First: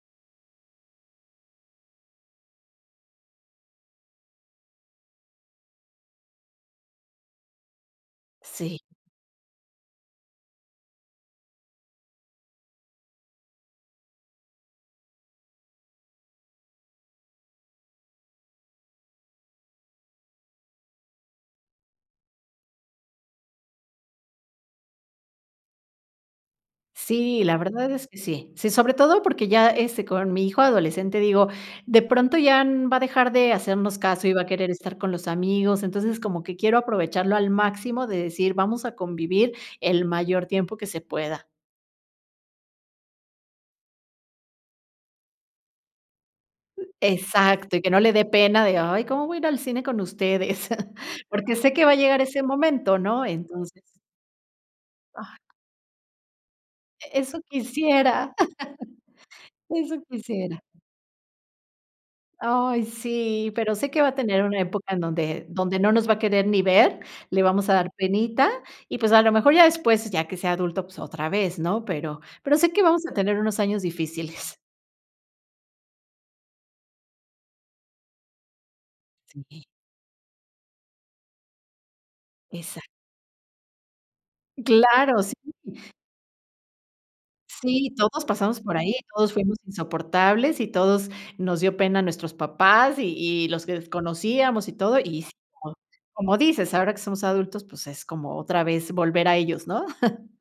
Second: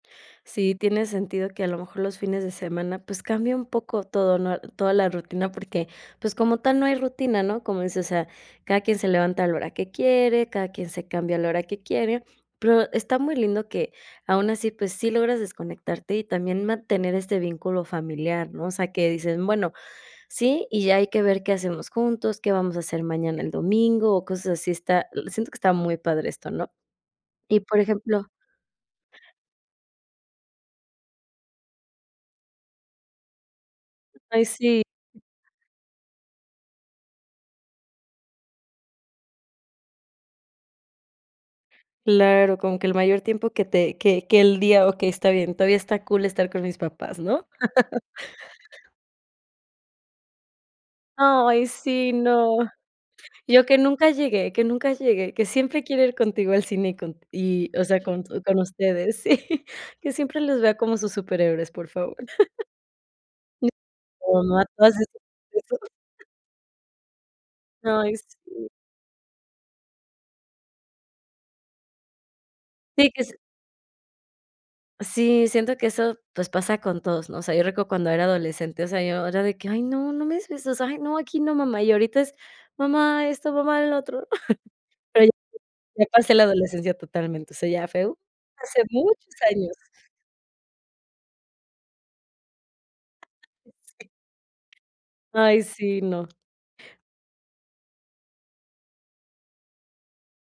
Sí, tiene sentido que, a lo mejor, los fines de semana, pues cambie un poco todo, ¿no? Toda la rutina, porque, pues, como tal, no hay rutina, ¿no? Como dices, o sea, Sí. cada quien se levanta a la hora que quiere, cada quien se cambia a la hora que quiere, pero está muy lindo que, aun así, pues sí logras desconectarte y también mantener este vínculo familiar, ¿no? O sea, que dicen, bueno, sí, y ya hay que ver qué hacemos juntos, qué vamos a hacer mañana el domingo o cosas así. Está l siento que está muy padre esto, ¿no? Sí, la Y, por verdad es que ejemplo sí. Sí, sobre todo porque ya, este, con mi hijo adolescente, digo, de pronto ya, mm, va a dejar de hacernos caso y va Ay a querer sí. estar con los amigos. Entonces, como que quiero aprovecharlo al máximo, de decir vamos a convivir el mayor tiempo que se pueda. Claro, con que el mayor tiempo que te que que el día, okey, está bien, todavía está cool estar con mis papás, ¿no? Exacto, y que no le dé pena de: "Ay, ¿cómo voy a ir al cine con ustedes?". Porque ¡Ay sé que va a sí! llegar ese no. momento, ¿no? Yo, que Entonces nunca llegue, que nunca llegue, Ah. que siempre quiera ir contigo al cine y E con eso y, o sea, con quisiera, tu con ustedes, sí, eso que siempre quisiera. los vea como sus superhéroes, por favor. Ay, sí, pero sé que va a tener una época en donde donde no nos va a [unintelligible] querer ni ver, le vamos a dar Ay, penita, sí. y pues, a lo mejor, ya después, ya que sea adulto, pues otra vez, ¿no? Pero pero sé que vamos Sí, a que s tener unos años difíciles. Sí, siento que eso, pues, pasa con todos, ¿no? O sea, yo recuerdo cuando era adolescente, o sea, yo era de Sí. que: "Ay, no, no me digas eso. O sea, ay, no, aquí no, mamá", y ahorita es: Exac "Mamá, esto, mamá, lo otro". Claro, Pero ya sí. [unintelligible] ya pasé la adolescencia totalmente. O sea, ya Sí, fue todos pasamos por hace ahí, muchos todos fuimos años. insoportables y todos nos dio pena nuestros papás y y los [unintelligible] desconocíamos y todo. Y, Ay, [unintelligible] sí, no. como dices, ahora que somos adultos, pues es como otra vez volver a ellos, ¿no?